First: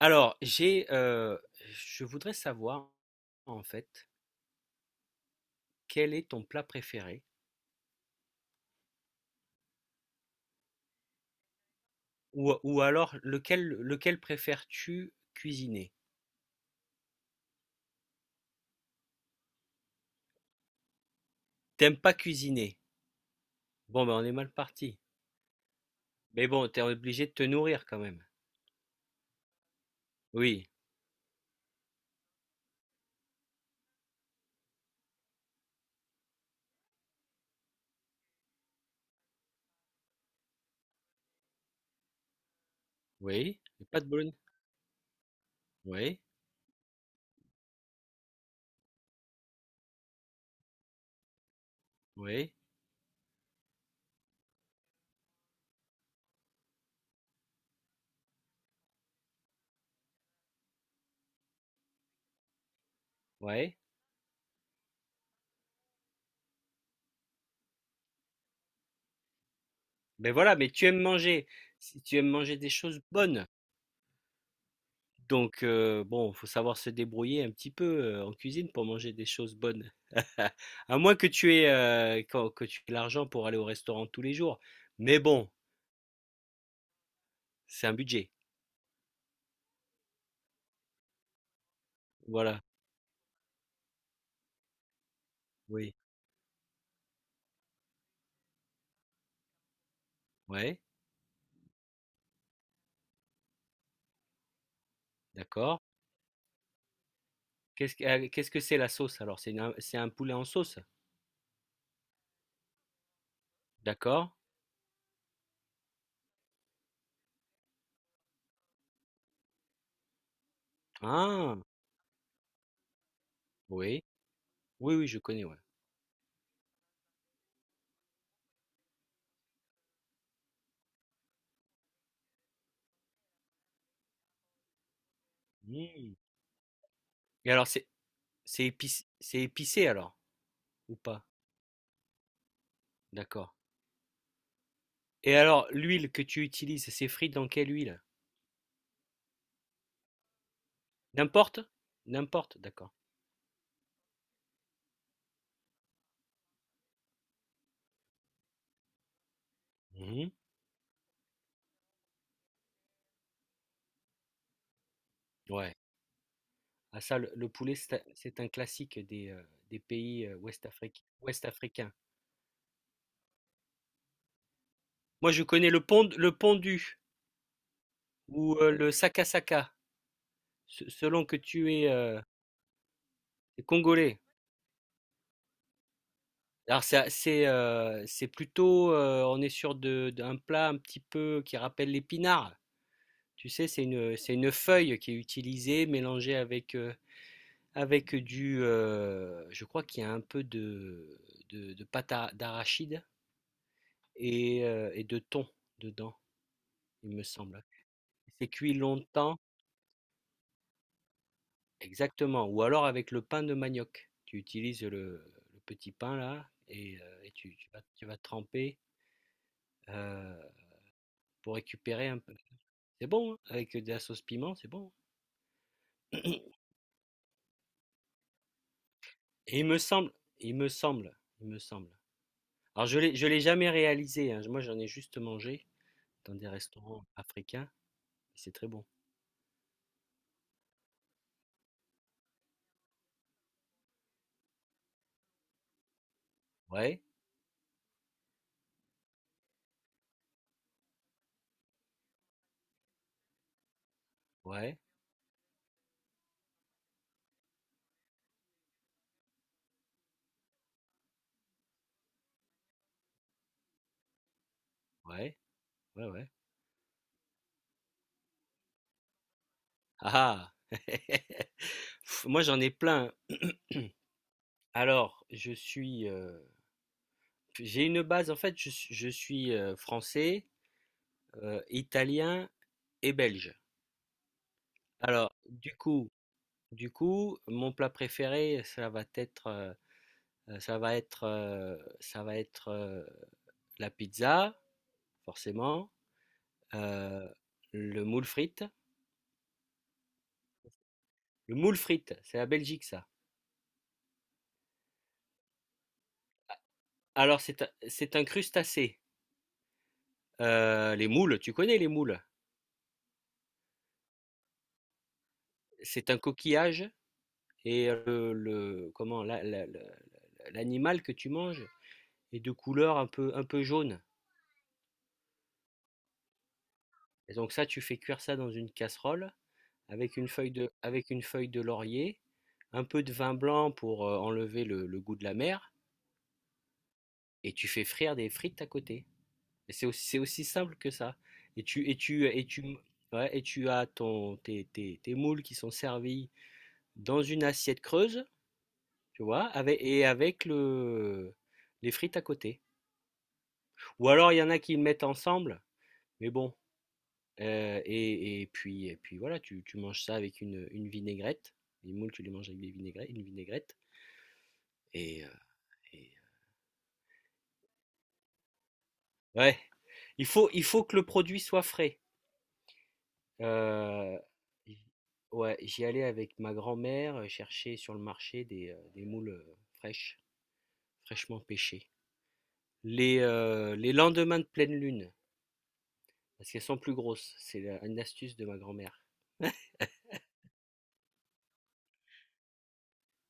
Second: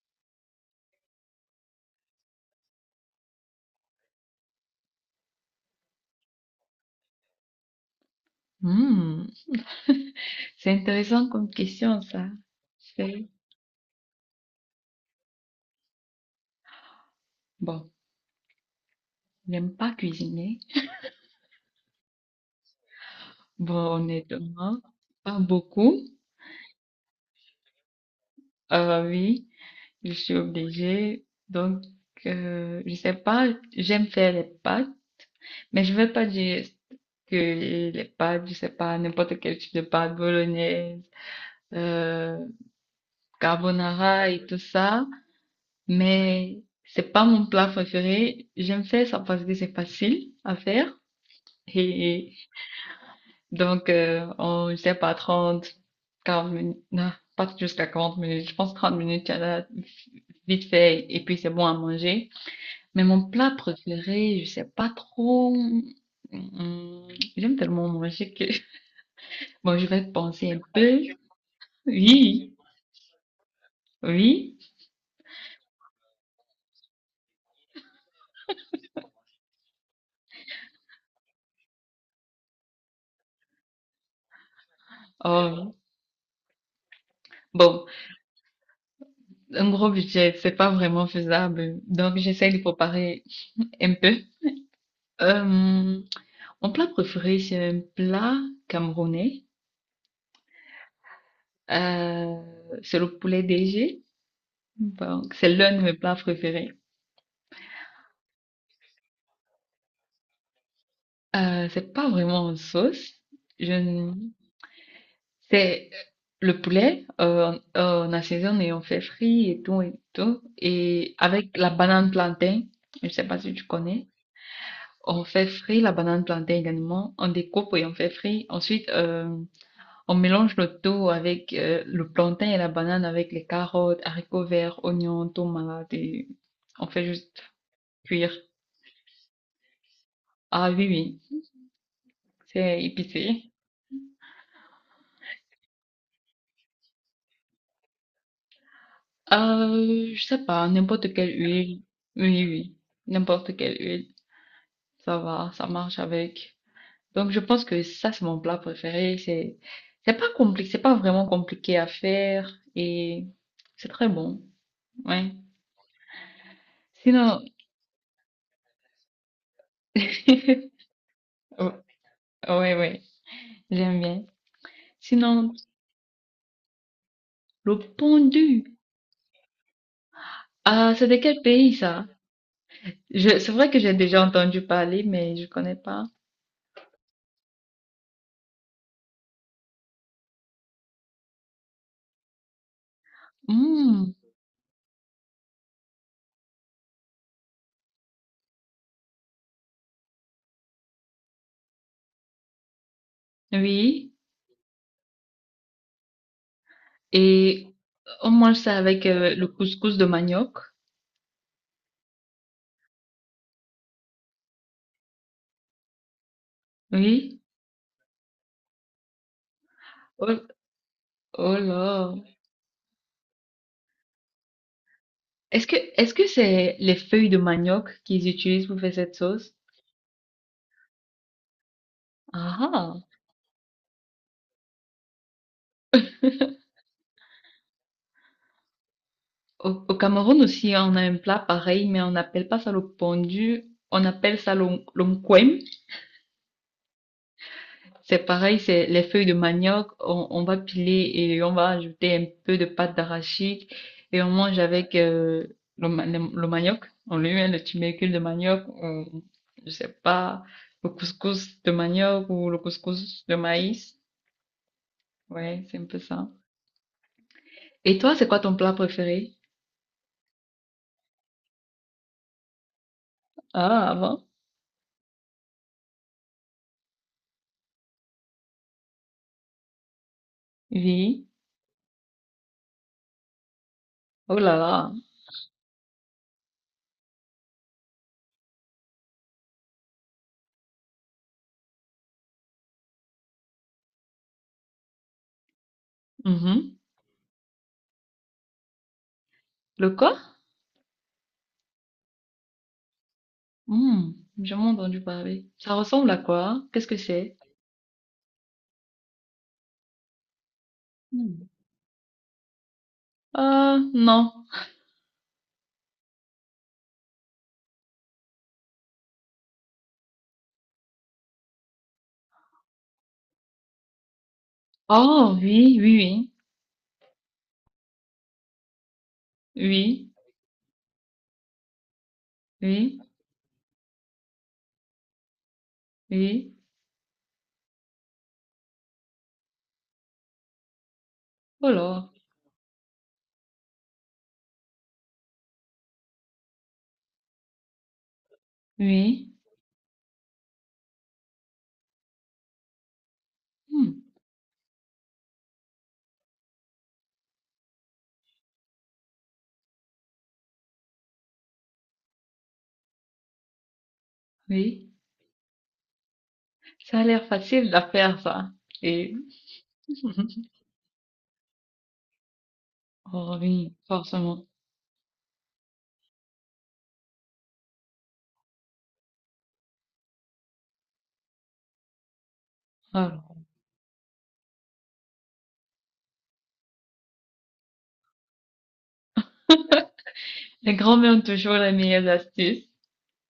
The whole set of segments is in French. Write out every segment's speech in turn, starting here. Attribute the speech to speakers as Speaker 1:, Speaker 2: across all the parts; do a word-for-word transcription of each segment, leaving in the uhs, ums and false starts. Speaker 1: Alors, j'ai, heu, je voudrais savoir, en fait, quel est ton plat préféré?
Speaker 2: Hmm, c'est intéressant comme question, ça.
Speaker 1: Ou ou alors
Speaker 2: C'est,
Speaker 1: lequel lequel préfères-tu cuisiner?
Speaker 2: bon, je n'aime pas cuisiner.
Speaker 1: T'aimes pas cuisiner?
Speaker 2: Bon,
Speaker 1: Bon, ben, on est mal
Speaker 2: honnêtement,
Speaker 1: parti.
Speaker 2: pas beaucoup.
Speaker 1: Mais bon, t'es obligé de te nourrir quand même.
Speaker 2: Euh, oui, je suis
Speaker 1: Oui,
Speaker 2: obligée. Donc, euh, je sais pas, j'aime faire les pâtes, mais je vais pas dire que les pâtes, je sais pas, n'importe quel type de pâtes, bolognaise, euh,
Speaker 1: oui, et pas de
Speaker 2: carbonara
Speaker 1: bologn
Speaker 2: et tout ça,
Speaker 1: oui,
Speaker 2: mais c'est pas mon plat préféré. J'aime faire ça parce que c'est facile à faire. Et
Speaker 1: oui,
Speaker 2: donc, euh, en, je sais pas, trente quarante minutes, non, pas jusqu'à quarante minutes, je pense trente minutes, il y en a vite fait, et puis c'est bon à manger. Mais mon plat
Speaker 1: ouais.
Speaker 2: préféré, je sais pas trop, hum, j'aime tellement manger que, bon, je vais
Speaker 1: Mais
Speaker 2: penser
Speaker 1: voilà,
Speaker 2: un
Speaker 1: mais tu aimes
Speaker 2: peu.
Speaker 1: manger. Si tu aimes
Speaker 2: Oui,
Speaker 1: manger des choses bonnes.
Speaker 2: oui,
Speaker 1: Donc, euh, bon, faut savoir se débrouiller un petit peu euh, en cuisine pour manger des choses bonnes. À moins que tu aies, euh, quand- que tu aies l'argent pour aller au restaurant tous les jours. Mais bon,
Speaker 2: oh. Bon,
Speaker 1: c'est un budget.
Speaker 2: un gros budget, c'est pas vraiment faisable, donc j'essaie de
Speaker 1: Voilà.
Speaker 2: préparer un peu.
Speaker 1: Oui.
Speaker 2: Euh, mon plat préféré, c'est un plat camerounais.
Speaker 1: Ouais.
Speaker 2: Euh, c'est le poulet D G. Bon, c'est l'un
Speaker 1: D'accord.
Speaker 2: de mes plats préférés.
Speaker 1: Qu'est-ce que, euh, qu'est-ce que c'est la sauce alors? C'est une- c'est un poulet en sauce.
Speaker 2: Euh, c'est pas vraiment une sauce. Je ne-
Speaker 1: D'accord.
Speaker 2: C'est le poulet, euh, on on assaisonne et on fait frit et tout et tout. Et avec
Speaker 1: Ah.
Speaker 2: la banane plantain, je sais pas si tu
Speaker 1: Oui.
Speaker 2: connais,
Speaker 1: Oui, oui, je
Speaker 2: on
Speaker 1: connais,
Speaker 2: fait
Speaker 1: ouais.
Speaker 2: frit la banane plantain également. On découpe et on fait frit. Ensuite, euh, on mélange le tout avec euh, le plantain et la banane avec les carottes, haricots verts, oignons, tomates
Speaker 1: Mm.
Speaker 2: et on fait juste
Speaker 1: Et alors, c'est,
Speaker 2: cuire.
Speaker 1: c'est épic- c'est épicé alors,
Speaker 2: Ah
Speaker 1: ou
Speaker 2: oui,
Speaker 1: pas?
Speaker 2: oui, c'est
Speaker 1: D'accord.
Speaker 2: épicé.
Speaker 1: Et alors, l'huile que tu utilises, c'est frit dans quelle huile?
Speaker 2: Euh, je sais pas, n'importe quelle
Speaker 1: N'importe?
Speaker 2: huile. Oui,
Speaker 1: N'importe,
Speaker 2: oui,
Speaker 1: d'accord.
Speaker 2: n'importe quelle huile. Ça va, ça marche avec. Donc je pense que ça, c'est mon plat préféré. C'est, c'est pas
Speaker 1: Mmh.
Speaker 2: compliqué, c'est pas vraiment compliqué à faire et c'est très bon. Ouais.
Speaker 1: Ouais. Ah ça, le
Speaker 2: Sinon,
Speaker 1: le poulet, c'est un c'est un classique des, heu, des pays, heu, ouest afric ouest africains.
Speaker 2: ouais, ouais, j'aime bien.
Speaker 1: Moi, je
Speaker 2: Sinon,
Speaker 1: connais le pond le pondu
Speaker 2: le pondu.
Speaker 1: ou, heu, le sakasaka, se
Speaker 2: Ah, c'est de
Speaker 1: selon que
Speaker 2: quel
Speaker 1: tu
Speaker 2: pays
Speaker 1: es,
Speaker 2: ça?
Speaker 1: heu,
Speaker 2: Je, c'est vrai que j'ai
Speaker 1: congolais.
Speaker 2: déjà entendu parler, mais je connais pas.
Speaker 1: Alors c'est c'est, heu, c'est plutôt, heu, on est sur de d'un plat un petit peu qui rappelle l'épinard. Tu sais, c'est
Speaker 2: Hmm,
Speaker 1: une, c'est une feuille qui est utilisée, mélangée avec, heu. Avec du, heu, je crois qu'il y a un peu de de de pâte à d'arachide
Speaker 2: oui.
Speaker 1: et heu et de thon dedans, il me semble.
Speaker 2: Et on
Speaker 1: C'est
Speaker 2: mange
Speaker 1: cuit
Speaker 2: ça avec euh,
Speaker 1: longtemps
Speaker 2: le couscous de manioc.
Speaker 1: exactement, ou alors avec le pain de manioc. Tu utilises le le petit pain là et heu et
Speaker 2: Oui.
Speaker 1: tu tu vas tu vas tremper,
Speaker 2: Oh,
Speaker 1: heu,
Speaker 2: oh
Speaker 1: pour récupérer
Speaker 2: là.
Speaker 1: un peu c'est bon, hein, avec de la sauce piment, c'est bon.
Speaker 2: Est-ce que est-ce que c'est les feuilles de manioc qu'ils utilisent pour faire cette sauce?
Speaker 1: Et il me semble il me semble il me semble.
Speaker 2: Ah.
Speaker 1: Alors je
Speaker 2: Ah.
Speaker 1: l'ai je l'ai jamais réalisé, hein, moi j'en ai juste mangé dans des restaurants africains c'est très bon.
Speaker 2: Au, au Cameroun aussi, on a un plat pareil, mais on n'appelle pas ça le pondu. On appelle ça l'on-
Speaker 1: Ouais,
Speaker 2: C'est pareil, c'est les feuilles de manioc, on, on va piler et on va ajouter un peu de pâte d'arachide et on mange
Speaker 1: ouais,
Speaker 2: avec euh, le, ma- le, le manioc. On lui met le tubercule de manioc, on, je sais pas, le couscous de manioc ou le couscous de maïs.
Speaker 1: ouais,
Speaker 2: Ouais, c'est un peu
Speaker 1: ouais,
Speaker 2: ça.
Speaker 1: ouais.
Speaker 2: Et toi, c'est quoi ton plat préféré?
Speaker 1: Ah ah. Pff, moi j'en ai plein.
Speaker 2: Ah, avant?
Speaker 1: Alors, je suis, euh, j'ai une base en fait. Je, suis je suis, euh, français,
Speaker 2: Oui.
Speaker 1: euh, italien et belge.
Speaker 2: Oh là là.
Speaker 1: Alors, du coup, du coup, mon plat préféré, ça va être, euh, euh, ça va être, euh, ça va être euh, la pizza, forcément,
Speaker 2: Mhm.
Speaker 1: euh, le moule frite.
Speaker 2: Le quoi?
Speaker 1: Le moule frite, c'est la Belgique ça.
Speaker 2: Hmm, j'ai jamais entendu parler. Ça ressemble à quoi? Qu'est-ce que c'est?
Speaker 1: Alors, c'est un, c'est un crustacé. Euh, les moules,
Speaker 2: Hmm.
Speaker 1: tu connais les moules?
Speaker 2: Ah, non.
Speaker 1: C'est un coquillage et euh, le, comment la- la- la- l'animal que tu manges est de couleur un peu un peu jaune.
Speaker 2: Oh oui, oui,
Speaker 1: Et donc ça, tu fais cuire ça dans une casserole
Speaker 2: oui, oui,
Speaker 1: avec une feuille de avec une feuille de laurier, un
Speaker 2: oui,
Speaker 1: peu de vin blanc pour euh, enlever le, le goût de la mer
Speaker 2: oui.
Speaker 1: et tu fais frire des frites à côté. Et c'est aussi c'est aussi simple que ça. Et
Speaker 2: Oh
Speaker 1: tu et
Speaker 2: là,
Speaker 1: tu et tu ouais, et tu as ton tes, tes, tes moules qui sont servis dans une assiette creuse tu
Speaker 2: oui,
Speaker 1: vois, avec, et avec le, les frites à côté.
Speaker 2: hmm,
Speaker 1: Ou alors il y en a qui le mettent ensemble, mais bon. Euh, et, et puis, et puis voilà, tu, tu manges ça avec une, une vinaigrette. Les moules, tu les manges avec des vinaigrettes, une vinaigrette.
Speaker 2: oui.
Speaker 1: Et, euh, et-
Speaker 2: Ça a l'air facile de faire ça. Et
Speaker 1: ouais, il faut, il faut que le produit soit frais.
Speaker 2: oh oui,
Speaker 1: Euh,
Speaker 2: forcément.
Speaker 1: j- ouais, j'y allais avec ma grand-mère euh, chercher sur le marché des, euh, des moules euh, fraîches, fraîchement pêchées. Les,
Speaker 2: Alors,
Speaker 1: euh, les lendemains de pleine lune. Parce qu'elles sont plus grosses. C'est la- une astuce de ma grand-mère.
Speaker 2: les grands-mères ont toujours les meilleures astuces.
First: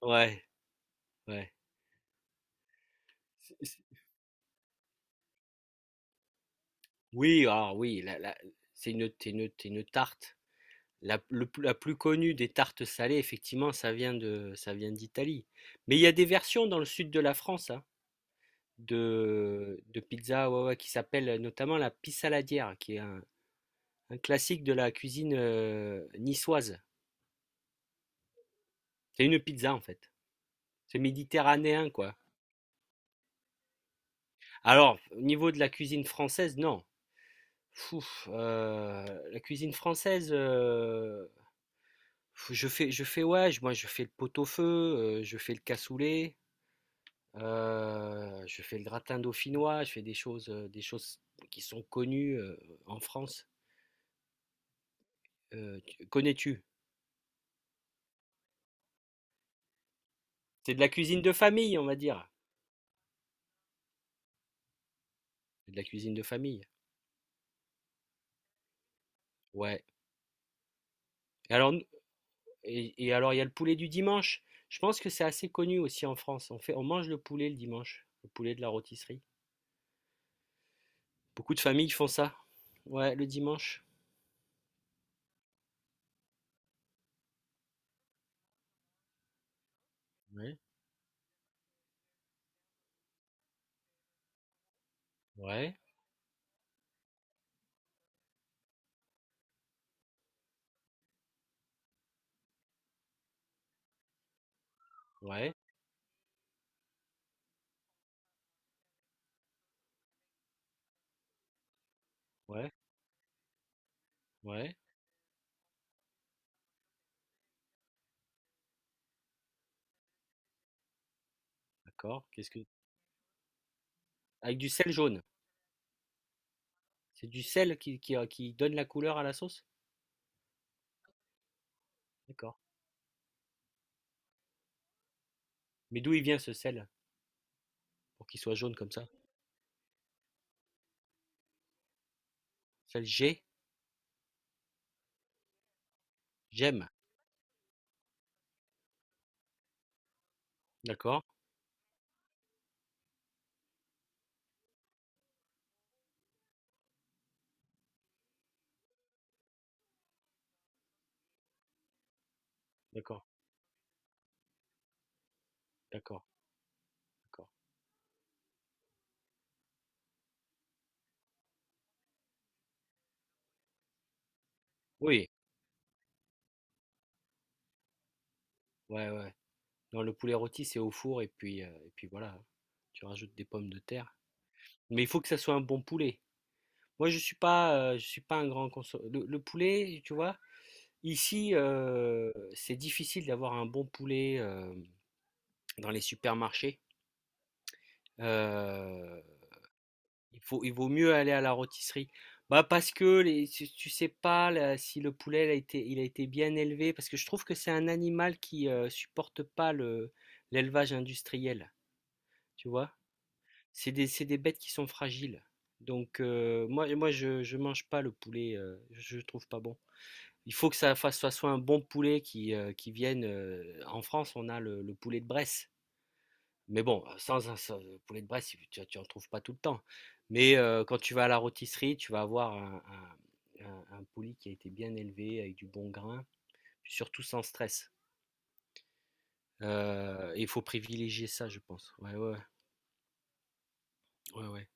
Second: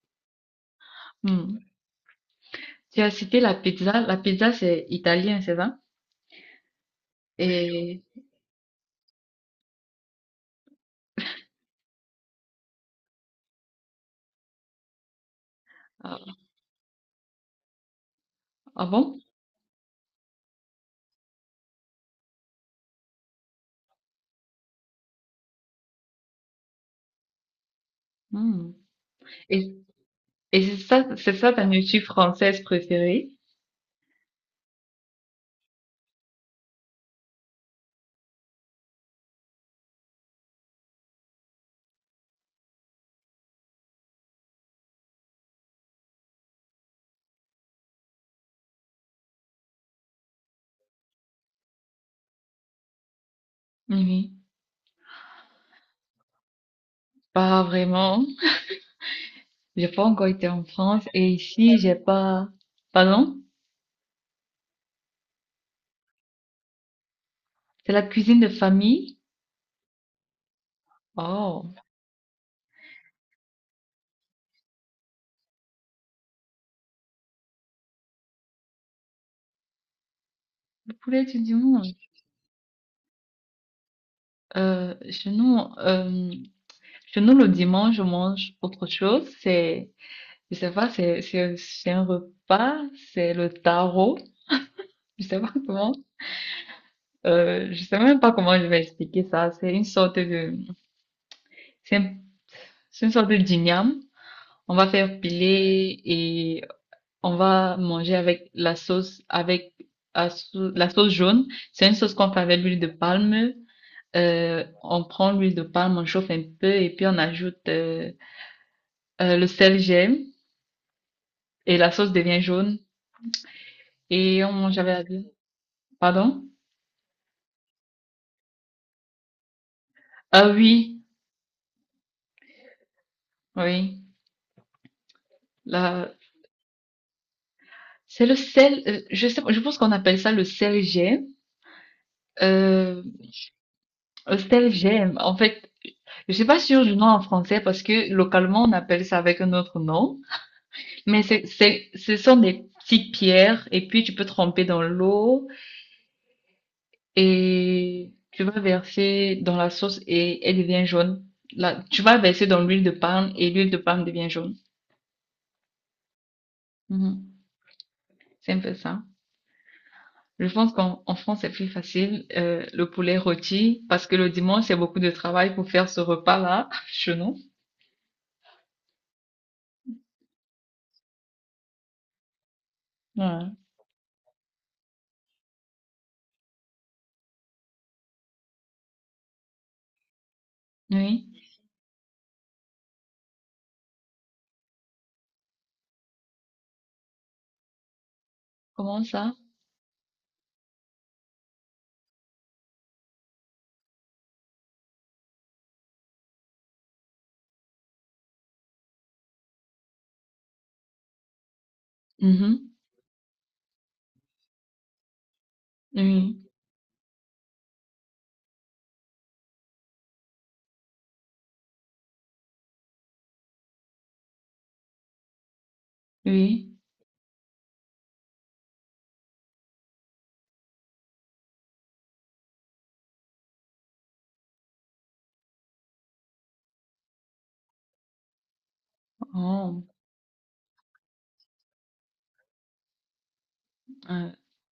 Speaker 1: Ouais, ouais.
Speaker 2: Hmm. Tu as cité la
Speaker 1: C'est- c'est-
Speaker 2: pizza. La pizza, c'est italien, c'est ça?
Speaker 1: Oui, alors oui,
Speaker 2: Et
Speaker 1: la- la- c'est une, c'est une, c'est une tarte. La, le plus- la plus connue des tartes salées, effectivement, ça vient de, ça vient d'Italie. Mais il y a des
Speaker 2: ah,
Speaker 1: versions dans le sud de la France hein,
Speaker 2: ah bon?
Speaker 1: de, de pizza ouais, ouais, qui s'appelle notamment la pissaladière, qui est un, un classique de la cuisine euh, niçoise.
Speaker 2: Hmm.
Speaker 1: C'est une pizza
Speaker 2: Et,
Speaker 1: en fait.
Speaker 2: et c'est
Speaker 1: C'est
Speaker 2: ça, c'est ça ta
Speaker 1: méditerranéen
Speaker 2: nourriture
Speaker 1: quoi.
Speaker 2: française préférée?
Speaker 1: Alors, au niveau de la cuisine française, non. Fouf, heu, la cuisine française, heu, je fais je fais ouais, je moi je fais le pot-au-feu, heu, je fais le cassoulet, heu, je fais le gratin dauphinois, je fais des choses, heu, des choses qui sont connues, heu, en France.
Speaker 2: Oui.
Speaker 1: Heu, tu connais-tu?
Speaker 2: Pas vraiment. J'ai pas encore été en
Speaker 1: C'est de la
Speaker 2: France
Speaker 1: cuisine
Speaker 2: et
Speaker 1: de
Speaker 2: ici,
Speaker 1: famille, on
Speaker 2: j'ai
Speaker 1: va dire.
Speaker 2: pas. Pardon?
Speaker 1: C'est de la cuisine de famille.
Speaker 2: C'est la cuisine de famille?
Speaker 1: Ouais. Et alors
Speaker 2: Oh,
Speaker 1: n et et alors il y a le poulet du dimanche. Je pense que c'est assez connu aussi en France. On fait on mange le poulet le dimanche, le poulet de la rôtisserie.
Speaker 2: le poulet du
Speaker 1: Beaucoup de
Speaker 2: dimanche.
Speaker 1: familles font ça. Ouais, le dimanche.
Speaker 2: Euh, chez nous, euh, chez nous, le dimanche, on mange autre chose. C'est, je
Speaker 1: Ouais,
Speaker 2: sais pas, c'est, c'est, c'est un repas, c'est le tarot. Je sais pas
Speaker 1: ouais,
Speaker 2: comment, euh, je sais même pas comment je vais expliquer ça. C'est une sorte de, c'est un- c'est une sorte de dîniam. On va faire
Speaker 1: ouais,
Speaker 2: piler et on va manger avec la sauce, avec la sau- la sauce jaune. C'est une sauce qu'on fait avec
Speaker 1: ouais,
Speaker 2: l'huile de palme. Euh,
Speaker 1: ouais,
Speaker 2: on prend l'huile de palme, on chauffe un peu et puis on ajoute euh, euh, le sel gemme et la sauce
Speaker 1: d'accord.
Speaker 2: devient
Speaker 1: Qu'est-ce que...
Speaker 2: jaune et on
Speaker 1: Avec du
Speaker 2: mange
Speaker 1: sel
Speaker 2: avec la
Speaker 1: jaune.
Speaker 2: viande. Pardon?
Speaker 1: C'est du sel qui, qui, euh, qui donne la couleur à la sauce?
Speaker 2: Ah oui,
Speaker 1: D'accord.
Speaker 2: oui.
Speaker 1: Mais
Speaker 2: Là,
Speaker 1: d'où il vient ce sel
Speaker 2: c'est
Speaker 1: pour
Speaker 2: le
Speaker 1: qu'il soit jaune
Speaker 2: sel.
Speaker 1: comme
Speaker 2: euh,
Speaker 1: ça?
Speaker 2: je sais, pas, je pense qu'on appelle ça le sel gemme. Euh,
Speaker 1: Sel G,
Speaker 2: le sel gemme. En fait, je suis pas sûre
Speaker 1: j'aime.
Speaker 2: du nom en français parce que localement on appelle ça avec un autre nom. Mais
Speaker 1: D'accord,
Speaker 2: c'est, c'est, ce sont des petites pierres et puis tu peux tremper dans l'eau et tu vas verser dans la sauce et elle devient jaune. Là, tu vas verser dans l'huile de
Speaker 1: d'accord,
Speaker 2: palme et l'huile de palme devient jaune.
Speaker 1: d'accord,
Speaker 2: Mhm.
Speaker 1: d'accord.
Speaker 2: C'est un peu ça. Je pense qu'en en France, c'est plus facile, euh, le poulet rôti, parce que le dimanche, c'est beaucoup de
Speaker 1: Oui,
Speaker 2: travail pour faire ce repas-là, chez nous.
Speaker 1: ouais, ouais. Non, le poulet rôti, c'est au four et puis, euh, et puis voilà. Tu rajoutes des
Speaker 2: Ouais.
Speaker 1: pommes de terre. Mais il faut que ça soit un bon poulet. Moi, je suis pas, euh, je suis pas un grand consommateur. Le, le poulet, tu vois,
Speaker 2: Oui.
Speaker 1: ici, euh, c'est difficile d'avoir un bon poulet. Euh, dans les supermarchés.
Speaker 2: Comment
Speaker 1: Euh,
Speaker 2: ça?
Speaker 1: il faut, il vaut mieux aller à la rôtisserie. Bah parce que les, tu sais pas là, si le poulet il a été, il a été bien élevé, parce que je trouve que c'est un animal qui euh, supporte pas le, l'élevage industriel, tu
Speaker 2: Mhm.
Speaker 1: vois. C'est des, c'est des bêtes qui sont fragiles. Donc
Speaker 2: Oui.
Speaker 1: euh, moi, moi je, je mange pas le poulet, euh, je, je trouve pas bon. Il faut que ça fasse, ça soit un bon poulet qui, euh, qui vienne. Euh, en France, on a le, le poulet de Bresse.
Speaker 2: Oui.
Speaker 1: Mais bon, euh, sans, un- sans- poulet de Bresse, tu, tu en trouves pas tout le temps. Mais euh, quand tu vas à la rôtisserie, tu vas avoir un, un- un- un poulet qui a été bien élevé, avec du bon grain, surtout sans stress.
Speaker 2: Oh.
Speaker 1: Euh, et il faut privilégier ça, je pense. Ouais, ouais,
Speaker 2: Euh,
Speaker 1: ouais, ouais,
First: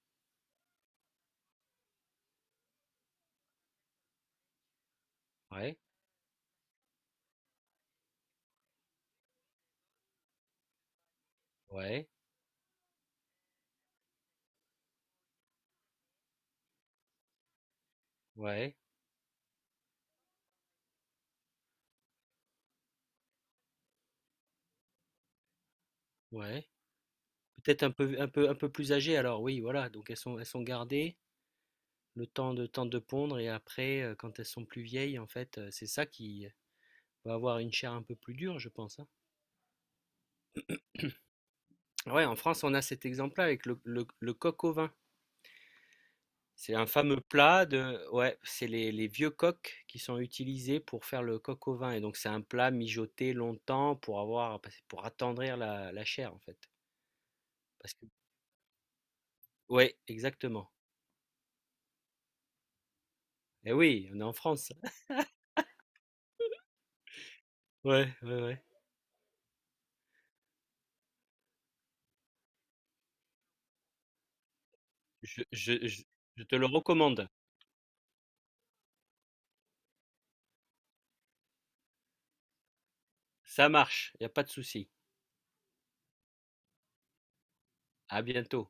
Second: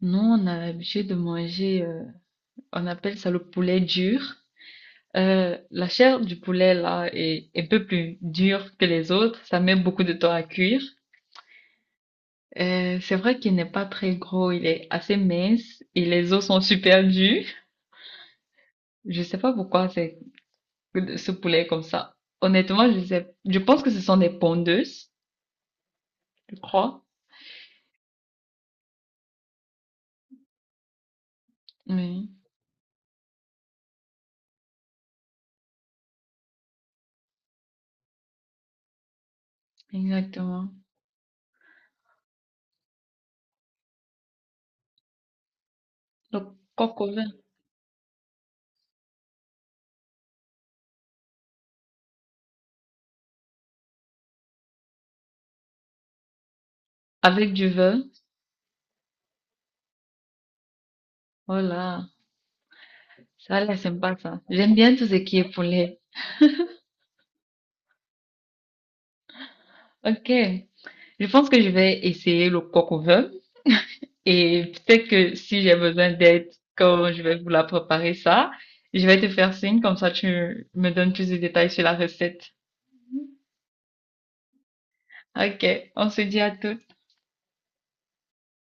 Speaker 2: nous, on a l'habitude de manger, euh, on appelle ça le poulet dur. Euh,
Speaker 1: ouais,
Speaker 2: la chair du poulet là est est un peu plus dure que les autres. Ça met beaucoup de temps à cuire.
Speaker 1: ouais,
Speaker 2: Euh, c'est vrai qu'il n'est pas très gros, il est assez mince et les os sont super durs.
Speaker 1: ouais,
Speaker 2: Je sais pas pourquoi c'est ce poulet est comme ça. Honnêtement, je sais, je pense que ce sont des pondeuses,
Speaker 1: ouais,
Speaker 2: je
Speaker 1: ouais.
Speaker 2: crois.
Speaker 1: Peut-être un peu, un peu, un peu plus âgées alors, oui, voilà. Donc elles sont, elles sont gardées le
Speaker 2: Oui,
Speaker 1: temps de, temps de pondre et après, euh, quand elles sont plus vieilles, en fait, euh, c'est ça qui va avoir une chair un peu plus dure, je pense, hein.
Speaker 2: exactement.
Speaker 1: Ouais, en France, on a cet exemple-là avec le, le- le coq au vin.
Speaker 2: Donc,
Speaker 1: C'est un
Speaker 2: coq au
Speaker 1: fameux
Speaker 2: vin
Speaker 1: plat de, ouais, c'est les, les vieux coqs qui sont utilisés pour faire le coq au vin. Et donc, c'est un plat mijoté longtemps pour avoir, pour attendrir la, la chair, en fait.
Speaker 2: avec du
Speaker 1: Parce
Speaker 2: vin.
Speaker 1: que, ouais, exactement.
Speaker 2: Voilà, ça a
Speaker 1: Et
Speaker 2: l'air
Speaker 1: oui,
Speaker 2: sympa
Speaker 1: on est en
Speaker 2: ça.
Speaker 1: France.
Speaker 2: J'aime bien tout ce qui est poulet.
Speaker 1: Ouais, ouais, ouais.
Speaker 2: Ok, je pense que je vais essayer le coq au vin. Et peut-être que
Speaker 1: Je,
Speaker 2: si j'ai
Speaker 1: je, je,
Speaker 2: besoin
Speaker 1: je
Speaker 2: d'aide
Speaker 1: te le
Speaker 2: quand je
Speaker 1: recommande.
Speaker 2: vais vous la préparer ça, je vais te faire signe, comme ça tu me donnes plus de détails sur la recette.
Speaker 1: Ça marche, il n'y a pas de souci.
Speaker 2: Ok, on se dit à tout.
Speaker 1: À bientôt.